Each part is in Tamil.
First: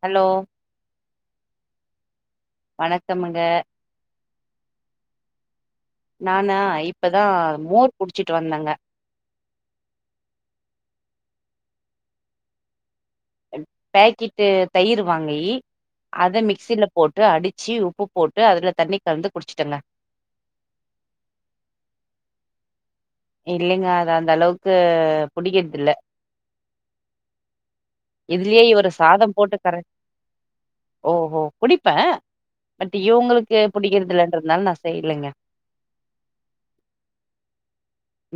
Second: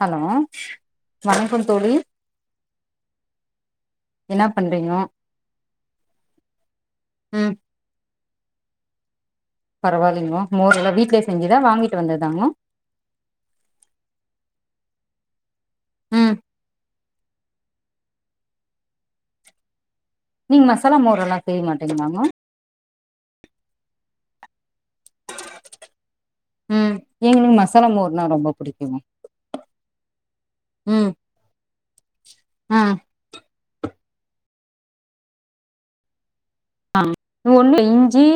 ஹலோ வணக்கம் தோழி வணக்கமுங்க என்னா பண்றீங்கோ நானா இப்பதா ம் மோர் குடி வச்சுட்டு வந்தங்க பரவாயில்லைங்கோ மோர் எல்லா வீட்லயே செஞ்சுதா வாங்கிட்டு வந்ததாங்க பேக்கெட்டு தயிரு வாங்கி ம் அத மிக்ஸிலப் போட்டு அடிச்சு உப்பு போட்டு அதுல தண்ணி கலந்து குடிச்சுட்டங்க நீங்க மசாலா மோரல்லா செய்ய மாட்டீங்கலாமா இல்லைங்க அத அந்த அளவுக்கு புடிக்கதுல்ல ம் எங்களுக்கு மசாலா மோர்னா ரொம்ப இதுலயே இவரு புடிக்குங்க சாதம் போட்டு கரக ம் ஓஹோ குடிப்பே ஆ பட் இவங்களுக்கு பிடிக்கதலன்றந்தால ந செய்லுங்க ஆஹ்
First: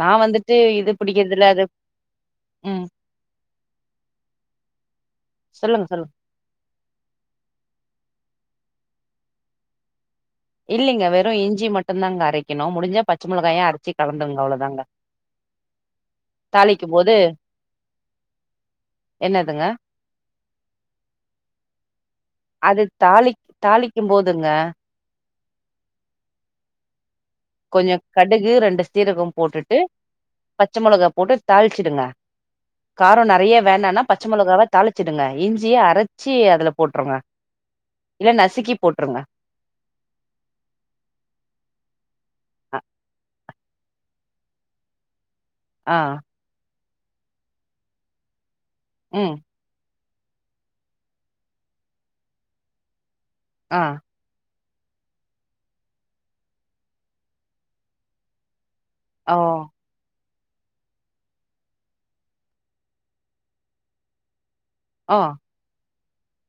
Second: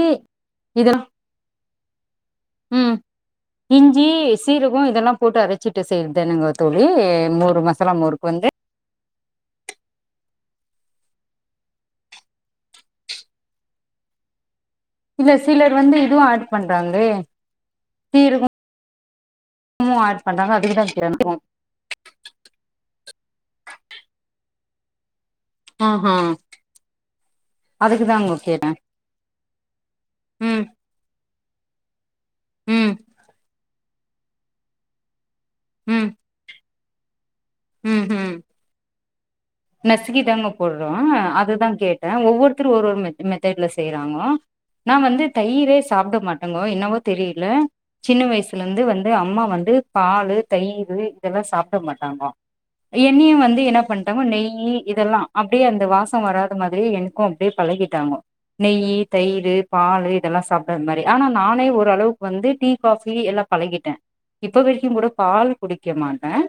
நா வந்துட்டு இது பிடிக்கிறதுல அது ம் உம் இஞ்சி சீரக இதெல்லாப் போட்டு அரைச்சிட்டு சொல்லுங்க சொல்லுங்க செய்யதானுங்க தோழி மோரு மசாலா மோரு வந்து இல்லலைங்க வெறு இஞ்சி மட்டுந்தாங்க அரைக்கணு முடிஞ்சா பச்ச மொளகாயா அரைச்சு கலந்துருங்க அவ்வளவுதாங்க இல்ல சிலர் வந்து இதுவு ஆட் பண்றாங்க போது சீருக்கு என்னதுங்க ஆட் கேட்டே அது தாளிக் தாளிக்கும் போதுங்க ஆஹ கொஞ்சொ கடுகு ரெண்டு சீரகம் போட்டுட்டு ம் பச்ச மொளகா போட்டு தாள்ச்சிடுங்க ம் காரொ நறைய வேண்டான்னா பச்ச மொளகாவ தாளிச்சிடுங்க இஞ்சிய ம் அரச்சி அதுலப் போட்ருங்க இல்ல நசுக்கி போட்ருங்க நசிக்கி தாங்க போட்றோ அதுதா கேட் ட ஒவ்வொருத்தரு அ ஒரு ஒரு மெத் தேர்ல செய்யறாங்க நான் வந்து தயிரே ஆ சாப்பிட மாட்டேங்கோ என்னவோ தெரியல சின்ன வயசு இல இருந்து வந்து அம்மா ம் வந்து பாலு தயிர் இதெல்லாம் சாப்பிட மாட்டாங்கோ எண்ணய வந்து என்ன ஆ பண்ணிட்டோங்க நெய் நெய் இதெல்லாம் அப்படியே அந்த வாசம் வராத மாதிரி எனக்கும் அப்படியே பழகிட்டாங்க நெய்யி ஓ தயிரு பாலு இதெல்லாம் சாப்பிடாது மாதிரி ஆனா நானே ஓரளவுக்கு வந்து டீ காபி எல்லாம் பழகிட்டேன் இப்ப வரைக்கும் கூட ஓ பால் குடி குடிக்க மாட்டேன்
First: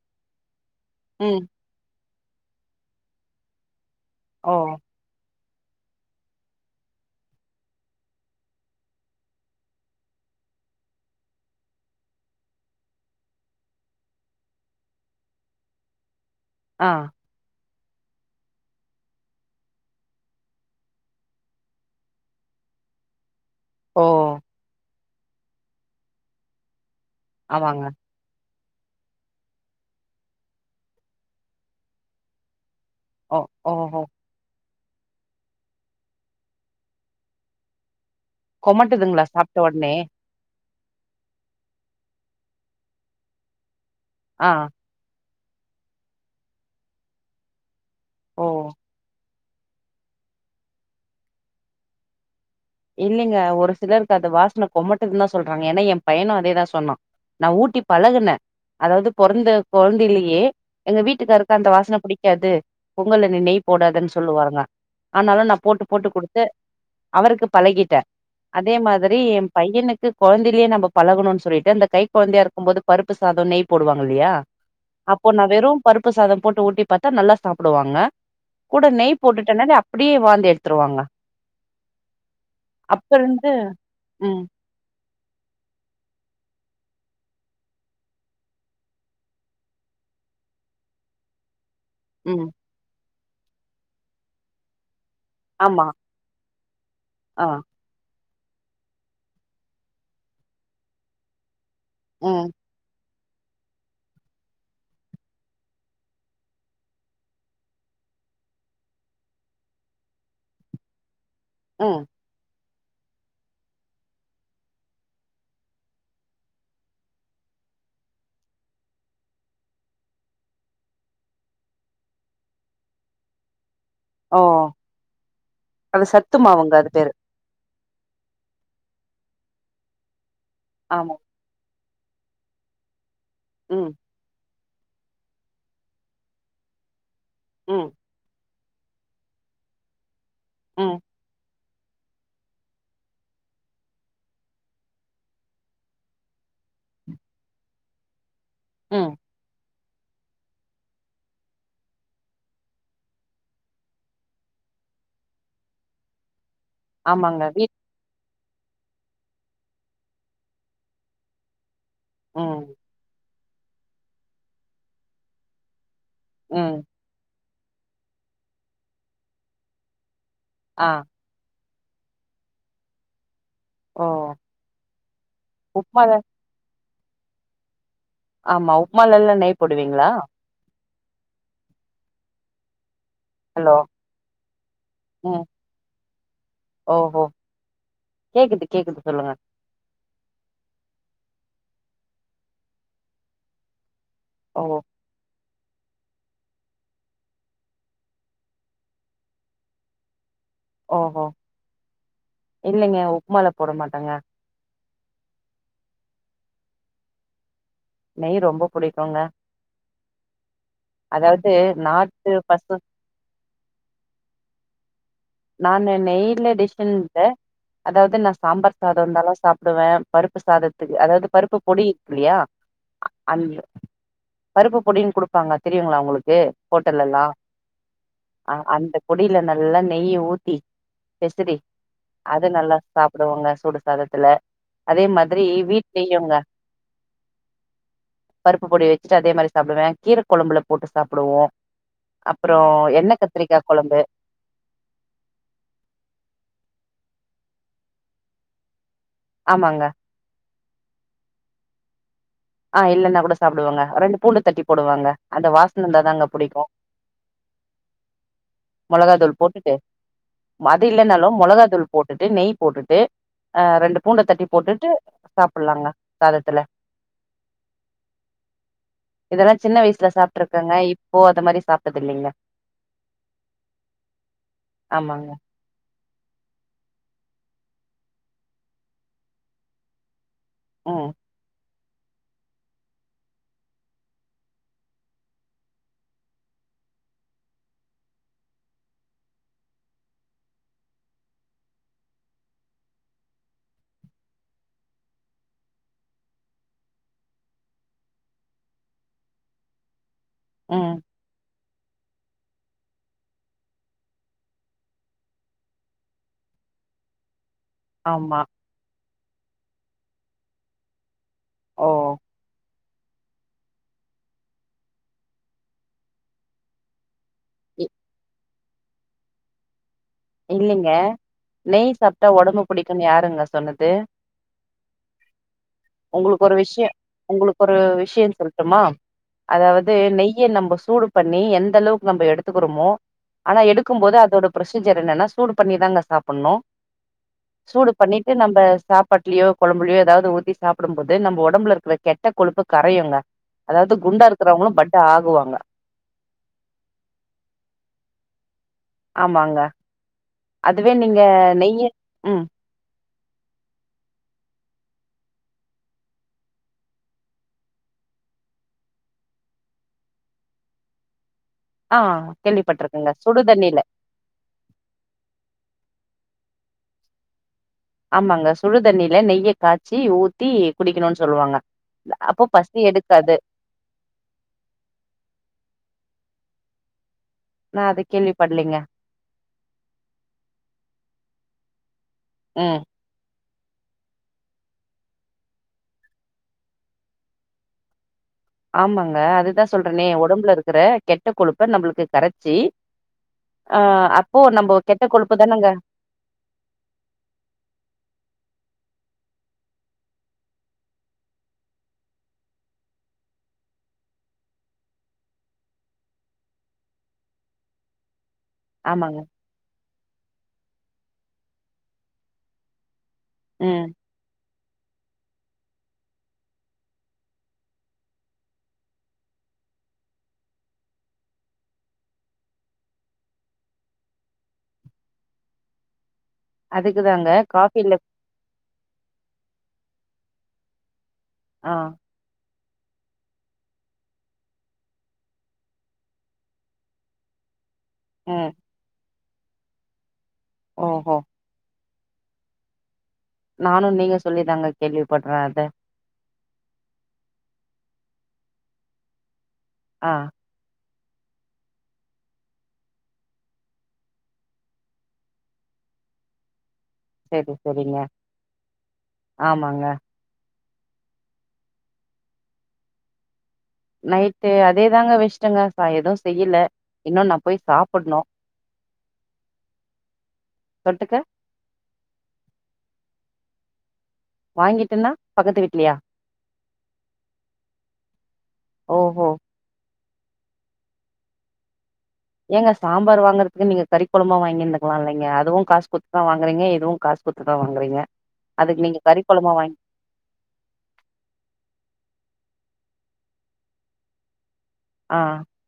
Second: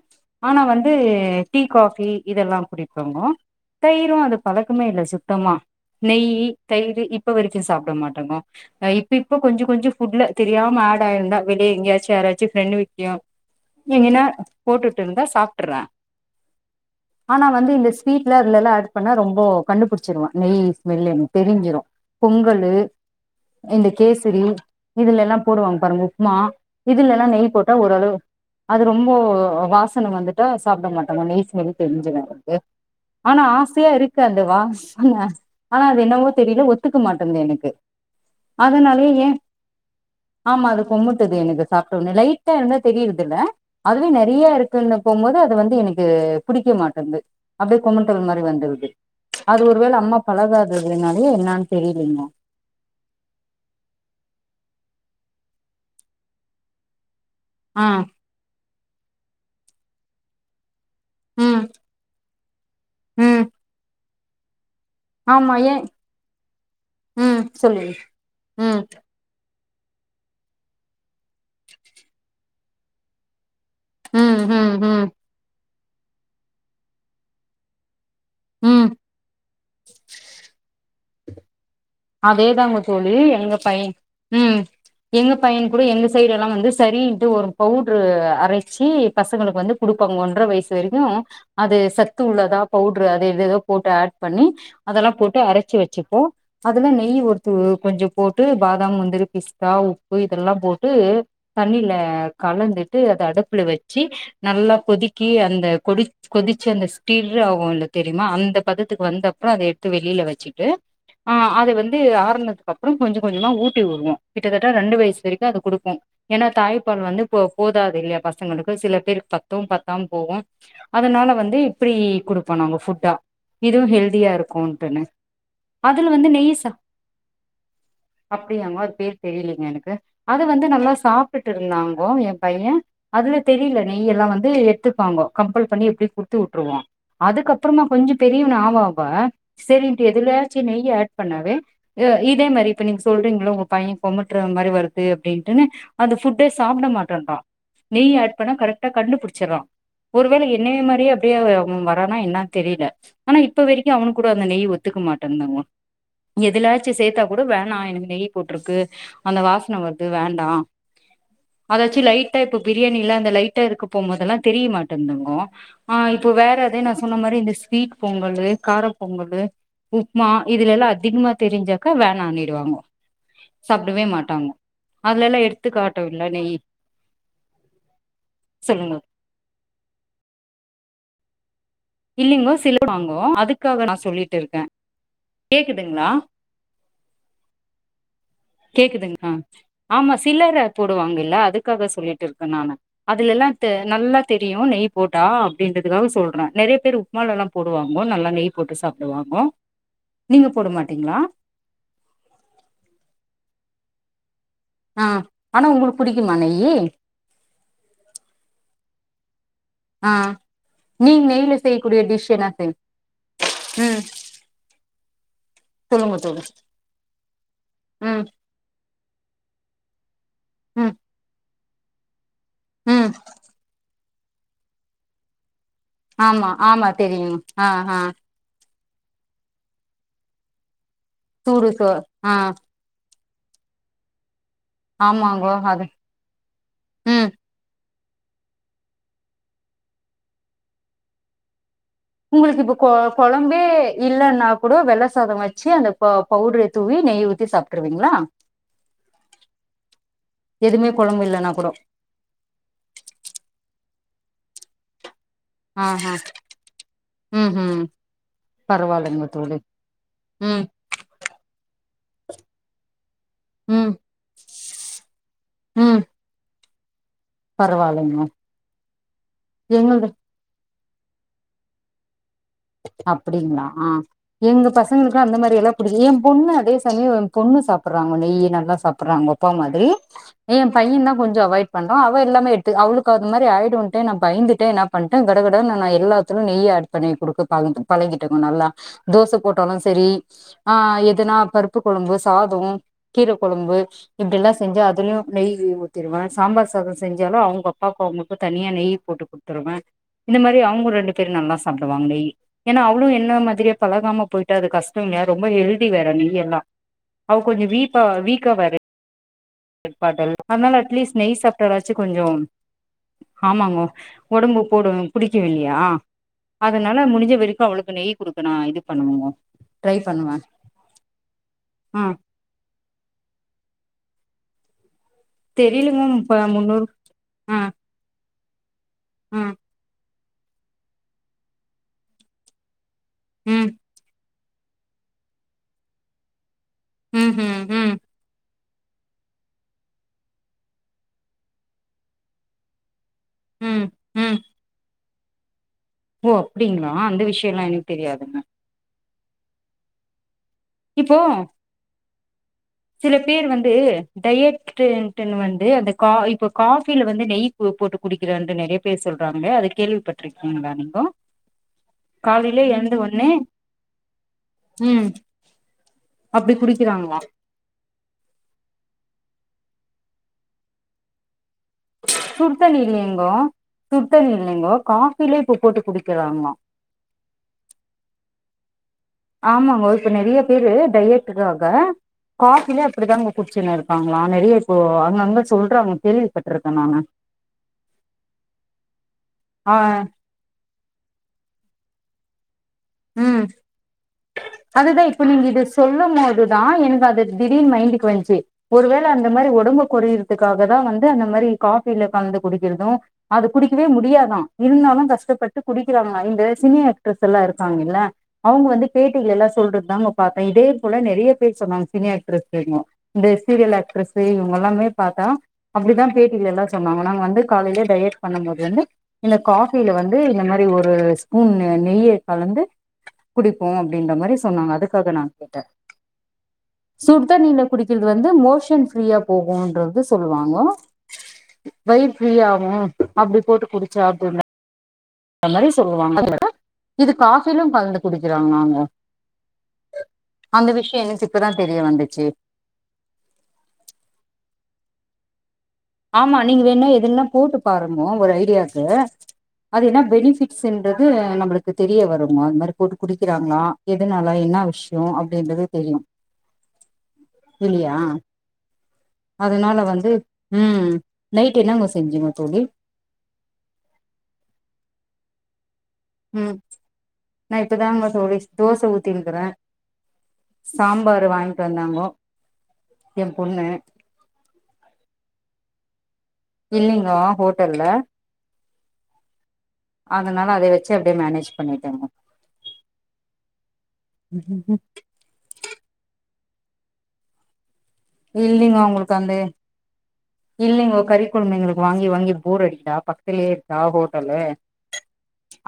ஆனா வந்து ம் டீ காபி இதெல்லாம் புடி ஹலோ தயிரும் அது ஓ பழக்கமே இல்ல சார் சுத்தமா நெய்யி தயிரு இப்ப வரைக்கும் சாப்பிட மாட்டேங்க இப்ப இப்ப கொஞ்சம் கொஞ்சம் ஃபுட்ல தெரியாம ஆட் ஆயிருந்தா வெளியே எங்கேயாச்சும் யாராச்சும் ஃப்ரெண்ட் வீட்டுலயும் எங்கன்னா போட்டுட்டு இருந்தா சாப்பிட்டுறேன் அ வந்து இந்த ஸ்வீட்ல அதுலல்லா ஆட் பண்ணா ரொம்ப கண்டுபுடுச்சிருவ நெய் ஸ்மெல் எனுக் தெரிஞ்சிரு பொங்கலு இந்து ஓ கேசுரி இதுலெல்லா போடுவாங்க பாருங்க உப்மா இதுலெல்லா நெய் போட்டா ஆமாங்க ஓரளவு அது ரொம்போ வாசன வந்துட்டா சாப்ட மாட்டாங்க நெய் ஸ்மெல்லு தெரிஞ்சுவ எ ஓ ஆனா ஆசையா ஓஹோ இருக்கு அது வா ஆன ஆனா அது என்னவோ தெரியல ஒத்துக்க மாட்டேங்குது எனக்கு அதனாலயே கொமட்டுதுங்களா ஏ சாப்ட்ட ஒடனே ஆமா அது கொமட்டது எனக்கு சாப்ட்ட ஒனே லைட்டா இருந்தா தெரியுறது இல்ல அதுவே நெறைய ஆ இருக்குன்னு போம்போது வந்து எனக்கு புடிக்க மாட்டேங்து அப்டி குமட்டல் மாரி ஓ வந்துருது அது ஒருவேள அம்மா பழகாததுனாலயே என்னன் தெரிலிங்க இல்லைங்க ஒரு சிலருக்கு அது வாசன கொமட்டுதுன்தா சொல்றாங்க ஏனா என் பையனு அதேதா சொன்னா நா ஊட்டி ஆ பழகுனே அதாவது பொறந்த கொழந்தைலயே எங்க வீட்டுக்காருக்கு ம் அந்த வாசன புடிக் காது பொங்கல்ல நெ ம் நெய் போடாதனு சொல்லுவாங்க ஆனாலு ஆமா நா ஏன் போட்டு போட்டு குடுத்து ம் அவருக்கு சொல்லுங்க பழகிட்ட அதே ம் மாதிரி பையனுக்கு கொழந்தைலயே நம்ப பழகுணுன் சொல்லிட்டு அந்த கை கொழந்தையா இருக் கும் போது பருப்பு சாதோ நெய் போடுவாங்க இல்லியா ம் ம் ம் அப்போ நா வெறும் பருப்பு சாதோ போட்டு ஊட்டி பாத்தா நல்லா சாப்புடுவாங்க ம் கூட நெய் போட்டுட்டேனாலே அப்டியே வாந்தி எடுத்துருவாங்க அதே தாங்க அப்ப தோழி இருந்து எங்க பைய ம் எங்க பையின் கூட எந்த சைட்டு எல்லா வந்து செரின்ட்டு ஒரு பவுட்டுரு அரைச்சி பசங்குளுக்கு வந்து குடுப்பாங்கு ஒன்டற வயிஸ் வெரிக்கோ அது சத்து ம் உள்ளதா பவுட்டுரு அ தே எதேதோ போட்டு அட் பண்ணி அதெல்லா போட்டு அரைச்சு ஆமா வெச்சுப்போ அதுல நெய் ஆ ஊத்து கொஞ்சோ போட்டு பாதாம் முந்திரி பிஸ்தா உப்பு இதெல்லா போட்டு தண்ணீல ம் கலந்துட்டு த அடுப்புல வெச்சு நல்லா கொதிக்கி அந்த கொடிச் கொதிச்சு அந்த ஸ்டிர் ஆவோல தெரியுமா அந்த பதத்துக்கு வந்தப்ரோ அத எத்து வெளில வெச்சுட்டு அ அத வந்து ம் ஆருணதது அதுக்கு அப்றோ கொஞ்சோ கொஞ்சோமா ஊட்டி உடுவோ கிட்டத்தட்ட ரெண்டு வயசு வரைக்கு அது குடுப்போ ஏன்னா தாய்ப்பால் வந்து போதாது இல்லையா பசங்களுக்கு சில பேருக்கு பத்து பத்தாம போவு அதனால வந்து இப்டி கொடுப்போ நாங்க ஃபுட்டா இதுவு ஹெல்தியா ஓ இருக்குட்டுன்னு அது சத்துமாவுங்க அது பேரு அப்டியாங்க அது பேரு தெரிலீங்க எனக்கு அது வந்து நல்லா ஆமா சாப்டுட்டு இருந்தாங்க ஓ என் பையன் அதுல தெரியல ம் நெய் எல்லா வந்து குடுத்துப்பாங்கோ கம்பல் பண்ணி எப்படியு குடுத்து உட்டுருவோ அதுக்கு அப்புறமா ம் கொஞ்சோ பெரிய ஆமாபா சேரின்ட்டு எதுல ச்ச ம் நெய்ய ஆட் பண்ணாவே அ இதே மாரி இப்ப நீங்க சொல்றீங்களோ உங்க பையன் கொமட்டுற மாரி வருது அப்டின்ட்டு அந்த ஃபுட்டே சாப்ட மாட்டேன்றான் நெய் ஆட் பண்ணா கரெக்டா ம் கண்டுபிடிச்சர்றா ஒருவேளை என்னைய மாரியே அப்டியே அவன் வரானா என்னான்னு தெரியல ஆனா இப்ப வெரைக்கு அவனுக்கு கூட அந்த நெய் ஒத்துக்க மாட்டங் ட்டென்னமா எதலாச்சு சேத்தா கூட ஆமாங்க வீட் வேணா எனக்கு நெய் போட்டுருக்கு அந்த வாசன வருது வேண்டா அதாச்சு லைட்டா இப்ப ம் பிரியாணி எல்லா அந்த லைட் கிட்ட இருக்கு போகு போதெல்லா தெரிய மாட்டேங்குதுமா ஆங் இப்ப வேற ம் அதே நா சொன்ன மாரி இந்த சு ஸ்வீட் பொங்கலு கார பொங்கலு ம் உப்புமா இதுல எல்லா ஆ அதிகமா தெரிஞ்சா க்க வேணான்னிடுவாங்கோ சாப்புடவே ஓ மாட்டாங்கோ அதுல எல்லா எடுத்து உப்மால காட்டவும்ல நெய் ஆமா சொல்லுங்க உப்புமால எல்லா நெய் போடுவீங்களா இல்லைங்கோ சிலுப்பாங்கோ ஹலோ இப்போ நா சொல்லிட்டு இருக்கே ம் கேக்குதுங்களா ஓஹோ கேக்குது கேக்குது கேக்குதுங்க சொல்லுங்க ஆமா சில்லரை போடுவாங்கல்ல அ அதுக்காக சொல்லிட்டு இருக்கே நானு அதுல்லா நல்லா ஓ தெரியு நெய் போட்டா அப்டின்றதுக்காக சொல்றே நறைய பேர் உப்புமால எல்லா போடுவாங்கோ நல்லா நெய் போட்டு சாப்புடுவாங்கோ நீங்க போட மாட்டீங்களா ஓஹோ இல்லைங்க உப்மால போட மாட்டாங்க ஆங் ஆனா உங்களுக்கு புடிக்குமா நெய்யி நெய் ரொம்ப புடிக்கும்ங்க ஆங் நீங்க நெய்ல செய்யக்கூடிய டிஷ் நாட்டு என்ன பசு செய்விங்க ம் நாங்க சொல்லுங்க தோழி நெய்ல டிஷ்னு இல்ல அதாவது ம் நான் சாம்பார் சாதம் எது இருந்தாலும் சாப்டுவேன் பருப்பு ம் சாதத்துக்கு அதாவது பருப்பு பொடி இருக்லயா ம் அல் பருப்பு பொடின்னு கொடுப்பாங்க தெரியுங்களா உங்களுக்கு ஆமா ஆமா ஹோட்டல்ல எல்லாம் தெரியுங்க ஆ ஆ அந்த பொடில நல்லா நெய்ய ஊ ஊத்தி சூடு ச ஆ விப்படுவங்க சுூடுசாதத்துல அதே மாதிரி ஆமாங்கோ அது வீட்லயங்க ம் பருப்பு பொடி வச்சிட்டு அதே மாதிரி பண்ணுவேன் கீரைக்குழம்புல போட்டு சாப்டுவோம் உங்களுக்கு இப்ப கு குழம்பே கொழம்பு இல்லைன்னா கூட வெல்ல சாதம் வச்சு அந்த பவுடரை தூவி நெய் ஊத்தி சாப்பிட்டுருவீங்களா ஆமாங்க எதுவுமே குழம்பு இல்லைனா கூடோ ஆ இல்லைன்னா கூட சாப்டுவங்க ரெண்டு பூண்டு தட்டி போடுவங்க அந்த வாசனை ஆ ஆ இருந்தாதாங்க புடிக்கும் ம் ம் மொளகா பரவாயில்லைங்க தூள் தோழி போட்டுட்டு ம் அது இல்லைன்னாலும் மொளகா தூள் போட்டதுநெய் போட்டுட்டு ஆ ம் ரெண்டு பூண்டை தட்டி போட்டுட்டு சாப்டலாங்க ம் சாதத்துல பரவாயில்லைங்க இதெல்லாம் சின்ன எங்கள்து வயசுல சாப்ட்டு இருக்காங்க இப் போவாத மாதிரி சாப்ட்டது இல்லைங்க அப்படிங்களா ஆ எங்க பசங்களுளக்கு ஆமாங்க அந்த மாரி எல்லாம் குடி என் பொண்ணு அதே சமயம் பொண்ணு சாப்பிடுறாங்க நெய் நல்லா சாப்பிடறாங்க அவ அப்பா மாதிரி என் பையன் ம் தான் கொஞ்ச அவாய்ட் பண்ரா அவ இல்லாம எப் அவளுக்கு அது மாதி ஆயிடும்டே நான் பயந்துட்டன் என்ன பண்ட்டேன் கடகட நான் எல்லாத்திலேயும் நெய் ஆட் பண்ணி கொடுக்க பழ பழகிட்டங்க நல்லா தோசை போட்டாலும் சரி ஆ எதுனா பருப்பு குழம்பு சாதம் கீரை குழம்பு இப்படி எல்லாம் செஞ்சு அதுலயும் நெய் ஊத்திிருவேன் சாம்பார் சாதம் செஞ்சாலும் அவங்க அப்பாக்கு அவங்களுக்கு தனியா நெய் போட்டு குடுத்துருவேன் இந்த மரி அவுங்க ம் ரெண்டு பேரு நல்லா சாப்டுவாங்க நெய் ஏன்னா அவ்ளு என்ன மாத்ரியே பழகாம போயிட்டு அது கஷ்டம் ய ரொம்ப ஹெல்த்தி வேற நெய் எல்லா அவ் கொஞ்சோ வீப்பா ஆமா வீக்கா வேற [unintelligible] அதனால அட்லீஸ்ட் நெய் ஓ சாப்பிட்டாலாச்சு கொஞ்சோ ஆமாங்க உடம்பு போடு குடிக்கவில்லையா அதனால முடிஞ்ச இப்ப இருக்க அவளுக்கு நெய் குடுக் இப்ப நா இது பண்ணுவோ இல்லிங்க நெய் ஆ சாப்ட்டா ஒடம்பு புடிக்குனு யாருங்க சொன்னது தெரிலங்க இப்ப உங்களுக்கு ஒரு முன்னூறு விஷயோ ஆ உங்களுக்கு ஒரு விஷயோ சொல்ல மா ஆ அதாவது நெய் நம்ம சூடு பண்ணி எந்த அளவுக்கு நம்ம எடுத்துக்கிறோமோ ஆனா ம் எடுக்கும் போது அதோட ப்ரசில் ஜர் என்னன்னா சூடு பண்ணிதாங்க சாப்புட்ணு ம் ம் சூடு ம் பண்ணிட்டு நம்ப சாப்பாட்லியோ கொழம்புலியோ ஏதாவ்து ஊத்தி சாப்புடும்போது நம் ஒடம்புல இருக்குற கெட்ட கொழுப்பு கரையோங்க ம் அதாவ்து குண்டா ம் இருக்குறவுங்ளு பட் ஆகுவாங்க ஓ அப்டிங்களா அந்த விஷய எல்லா எனக்கு தெரியாதுங்க ஆமாங்க அதுவே இப்போ நீங்க நெய்ய அ சில பேர் வந்து டயட்டுன்ட்டுன் வந்து அந்த இப்ப காஃபில வந்து நெய் போ போட்டு குடிக்கிறன்டு நெறைய பேர் சொல்றாங்க அது கேள்விப்பட்ருக்கிங்ளா நீங்கோ ஆ காலையில எழுந்த கேள்விப்பட்ருக்கங்க ஒட்னே சுடுதண்ணில அப்படி குடிக்கிறாங்ளா ஆமாங்க சுடுதண்ணில நெய்ய காச்சி ஊத்தி குடிக்கணுனு சொல்லுவாங்க அப்போ பசி சுடுதண்ணி இல்லேங்கோ எடுக்காது சுடுதண்ணி இல்லேங்கோ காஃபிலே இப்ப போட்டு குடிக்கிறாங்கோ நா அது கேள்விபடுலிங்க ஆமாங்கோ இப்ப நெறையா பேரு டயட்டுக்காக ம் காஃபில அப்படித்தாங்க குடிச்சினு இருக்காங்ளா நெறைய இப்போ அங்கங்க சொல்றாங்க கேள்விப்பட்ருக்கே நானு ஆமாங்க அதுதா ஆ சொல்றனே ஒடம்புல இருக்கிற கெட்ட கொழுப்ப நம்மளுக்கு கரைச்சி ம் கெட்ட அதுதான் இப்ப கொழுப்பு நீங்க இது தானங்க சொல்லும் போதுதான் எனக்கு அது திடீர் மைண்டுக்கு வந்துச்சு ஒருவேளை அந்த மாதிரி உடம்பு குறையறதுக்காக தான் வந்து அந்த மாதிரி காஃபில கலந்து குடிக்கிறதும் அது குடிக்கவே முடியாதான் இருந்தாலும் கஷ்டப்பட்டு குடிக்கிறாங்க இந்த சினி ஆக்ட்ரஸ் எல்லாம் இருக் இருப்பாங்கல்ல அவங்க வந்து ஆமாங்க பேட்டிகள் எல்லாம் சொல்றது தாங்க பார்த்தேன் இதே நிறைய பேர் சொன்னாங்க சினி ஆக்டரஸ்க்கும் இந்த சீரியல் ம் ஆக்ட்ரஸு எல்லாமே பாத்தா அப்படி தான் பேட்டியில எல்லா சொன்னாங்க நாங்க வந்து காலையிலேயே டயட் பண்ணும் போது இந்த காஃபியில வந்து ஒரு ஸ்பூன் நெய்ய விட் கலந்து குடிப்போம் அப்படின்ற மாதிரி சொன்னாங்க அதுக்காக நான் கேட்டேன் அதுக்குதாங்க சுடுதண்ணில காஃபில குடிக்கிறது வந்து மோஷன்ஸ் ஃப்ரீயா போகும்ன்றது சொல்லுவாங்க ஆ வயிறு ஃபிரியாகும் ம் அப்படி போட்டு குடிச்சா அப்படின் நல்லாவே சொல்லுவாங்க இது காஃபிலும் கலந்து ம் குடிக்கிறாங்கா அவங்க [unintelligible] அந்த விஷயம் ஓஹோ எனக்கு இப்பதான் தெரிய வந்தது சேரி நானு நீங்க சொல்லி தாங்க கேள்வி பட்ற அத ஆமா நீங் வேன்ணா எதுன்னா போட்டு பாரும்மோ ஒரு ஐடியாக்கு அது என்னா ஆ பெனிபி்ட்ஸ்ன் ருது நம்பளுக்கு தெரிய வரும்மு அது மாரி போட்டு குடிக்கிறாங்ளா எதுனாலா என்னா விஷ்யோ அப்டின்றது தெரியு செரி இல்லியா செரிங்க அதனால ஆமாங்க வந்து ம் நைட் என்னாங்கோ செஞ்சிங்கோ தோழி நைட்டு அதே தாங்க வெஷ்ட்டங்க ம் நா இப்பதாங்க சாப்புட்ணு தோழி தோச ஊத்தின்க்குற தொட்டுக்க சாம்பரு வாய்ட்டு வந்தாங்கோ எ பொண்ணு வாங்கிட்டுன்னா பக்கத்து வீட்லியா இல்லிங்கோ ஹோட்டல்ல ஓஹோ அதுனால அதே வச்சு அப்டே மேனேஜ் பண்ணிட்டங்கோ ஏங்க சாம்பார் வாங்குறத்க்கு நீங்க கறி கொழம்பா வாங்கிந்துக்லா இல்லைங்க அதுவு காஸ் குத் தா வாங் குறீங்க எதுவு காஸ் குத்துதா வா இல்லிங்கோ அவுங்ளுக்கு அந்தே வாங்கி இல்லிங்கோ கறிக் கொழம்பு எங்களுக்கு வாங்கி வாங்கி போர் அடிக்ட்டா பக்த்துலே இருக்கா ஹோட்டலு ஆ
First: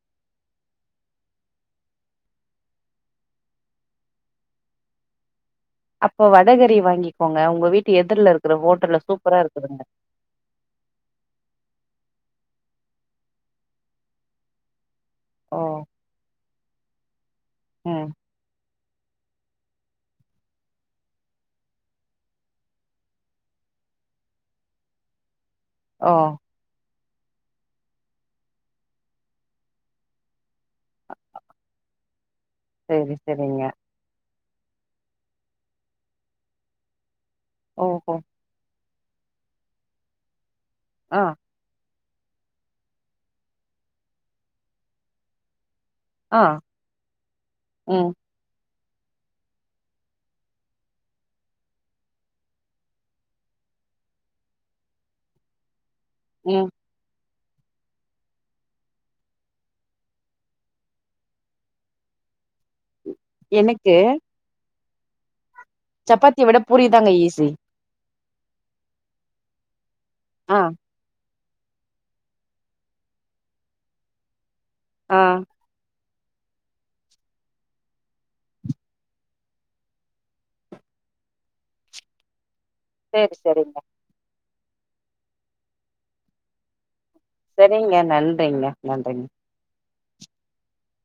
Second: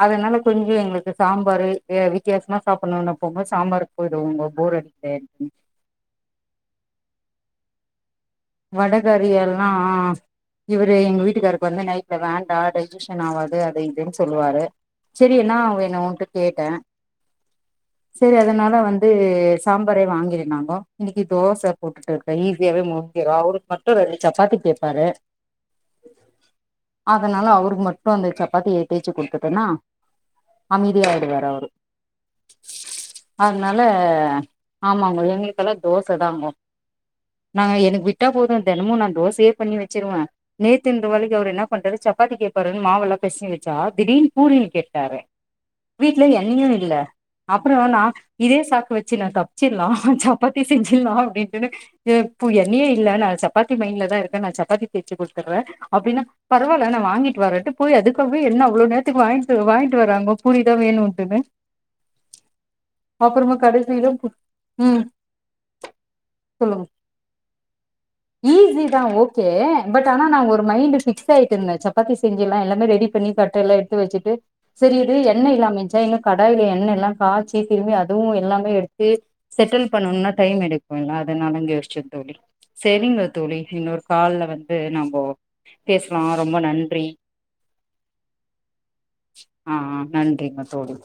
அதனால கொஞ்சு எங்ளுக்கு சாம்பாரு வித்யாசமா சாப்புட்ணுன் அப்போங்கோ சாம்பாருக் போய்டுவோங்க போர் அடிக்தே அப்போ வடகறி வாங்கிக்கோங்க ஒங்க வீட்டு எதுர்லருக் வடகார எல்லா இவுரு எங் வீட்டுக்காருக்கு வந்து நைட்ல வேண்டா டை ஷிஷன் ஆவாது அத இதன் சொல்லுவாரு செரி என்னா ஓ வேணு ஒன்ட்ட கேட் ட ம் சேரி அதனால வந் து சாம்பாரே வாங்கிருந்தாங்கோ இன்னிக்கி தோச போட்டுட்டு இருக்க ஈஸியாவே முற் அவுருக் மட்டு ரெண்டு சப்பாத்தி கேப்பாரு ஒ அதனால அவுருக் மட்டு அந்த சப்பாத்தியே தேச்சு குடுத்துட்டேன்னா அமைதிய ஆயிடுவார் அவுரு செரி செரிங்க அத்னால ஆமாங்கோ எங்ளுக்கெல்லா தோச தாங்கோ நாங்க எனக் ஓஹோ வி தெனமு நா தோசயே பண்ணி வெச்சிருவ நேத்து இந்த ஆ வேலக்கு அவுரு என்னா பண்றாரு சப் சப்பாத்தி கேட்பாருன்னு மாவல்லா பிரஞ்சிச வெச்சா திடீர்னு பூரினு கேட்டாரு வீட்ல ஆ எண்னணெயு இல்ல அப்புறோ நா ம் இதே சாக் வெச்சு நா தப்சிடலா சப்பாத்தி செஞ்ட்லா அப்டின்னு செல்லி எப்பயோ எண்ணய இல்ல நா சப்பாத்தி மைன்ல தா இருக்கே நா சப்பாத்தி தேச்சி குடுத்துட்றே அப்டினா ம் பரவாயில்ல நா வாங்கி வரேன்ட்டு போய் அதுக்கவே எண்ண அவ்வளோ நேரத்துக்கு வாங்கிட்டு வாங்கிட்டு வராங்க பூரிதா வேணு அப்டின்னு அப்புறோமா எனக்கு கடைசில உம் சப்பாத்திய விட பூரி தாங்க ஈசி ஈஸி தா ஓகே பட் ஆனா நா ஆ ஒரு மைண்ட் பிக்ஸ் க்ஸ் ஆயிட்டே நா சப்பாத்தி செஞ்சல்லா எல்லாமே ரெடி பண்ணி கட்டயல்ல எடுத்து வெச்சிட்டு சேரியியுது ஆ எண்ணெ இல்லாம இருந்துச்சா கடாயில எண்ணல்லா காய்ச்சி திரும்பயு அதுவு எல்லாமே எடுத்து செட்டில் பண்ணும்னா டைம் எடுக்கும் இல்ல அதனால யோசிச்ச தோழி சேரிங்க சேரி தோழி சேரிங்க இன்னொரு கால்ல வந்து த்து நம்போ பேசலா ரொம்ப நன்றி சேரிங்க நன்றிங்க நன்றிங்க ஆ நன்றிங்க தோழி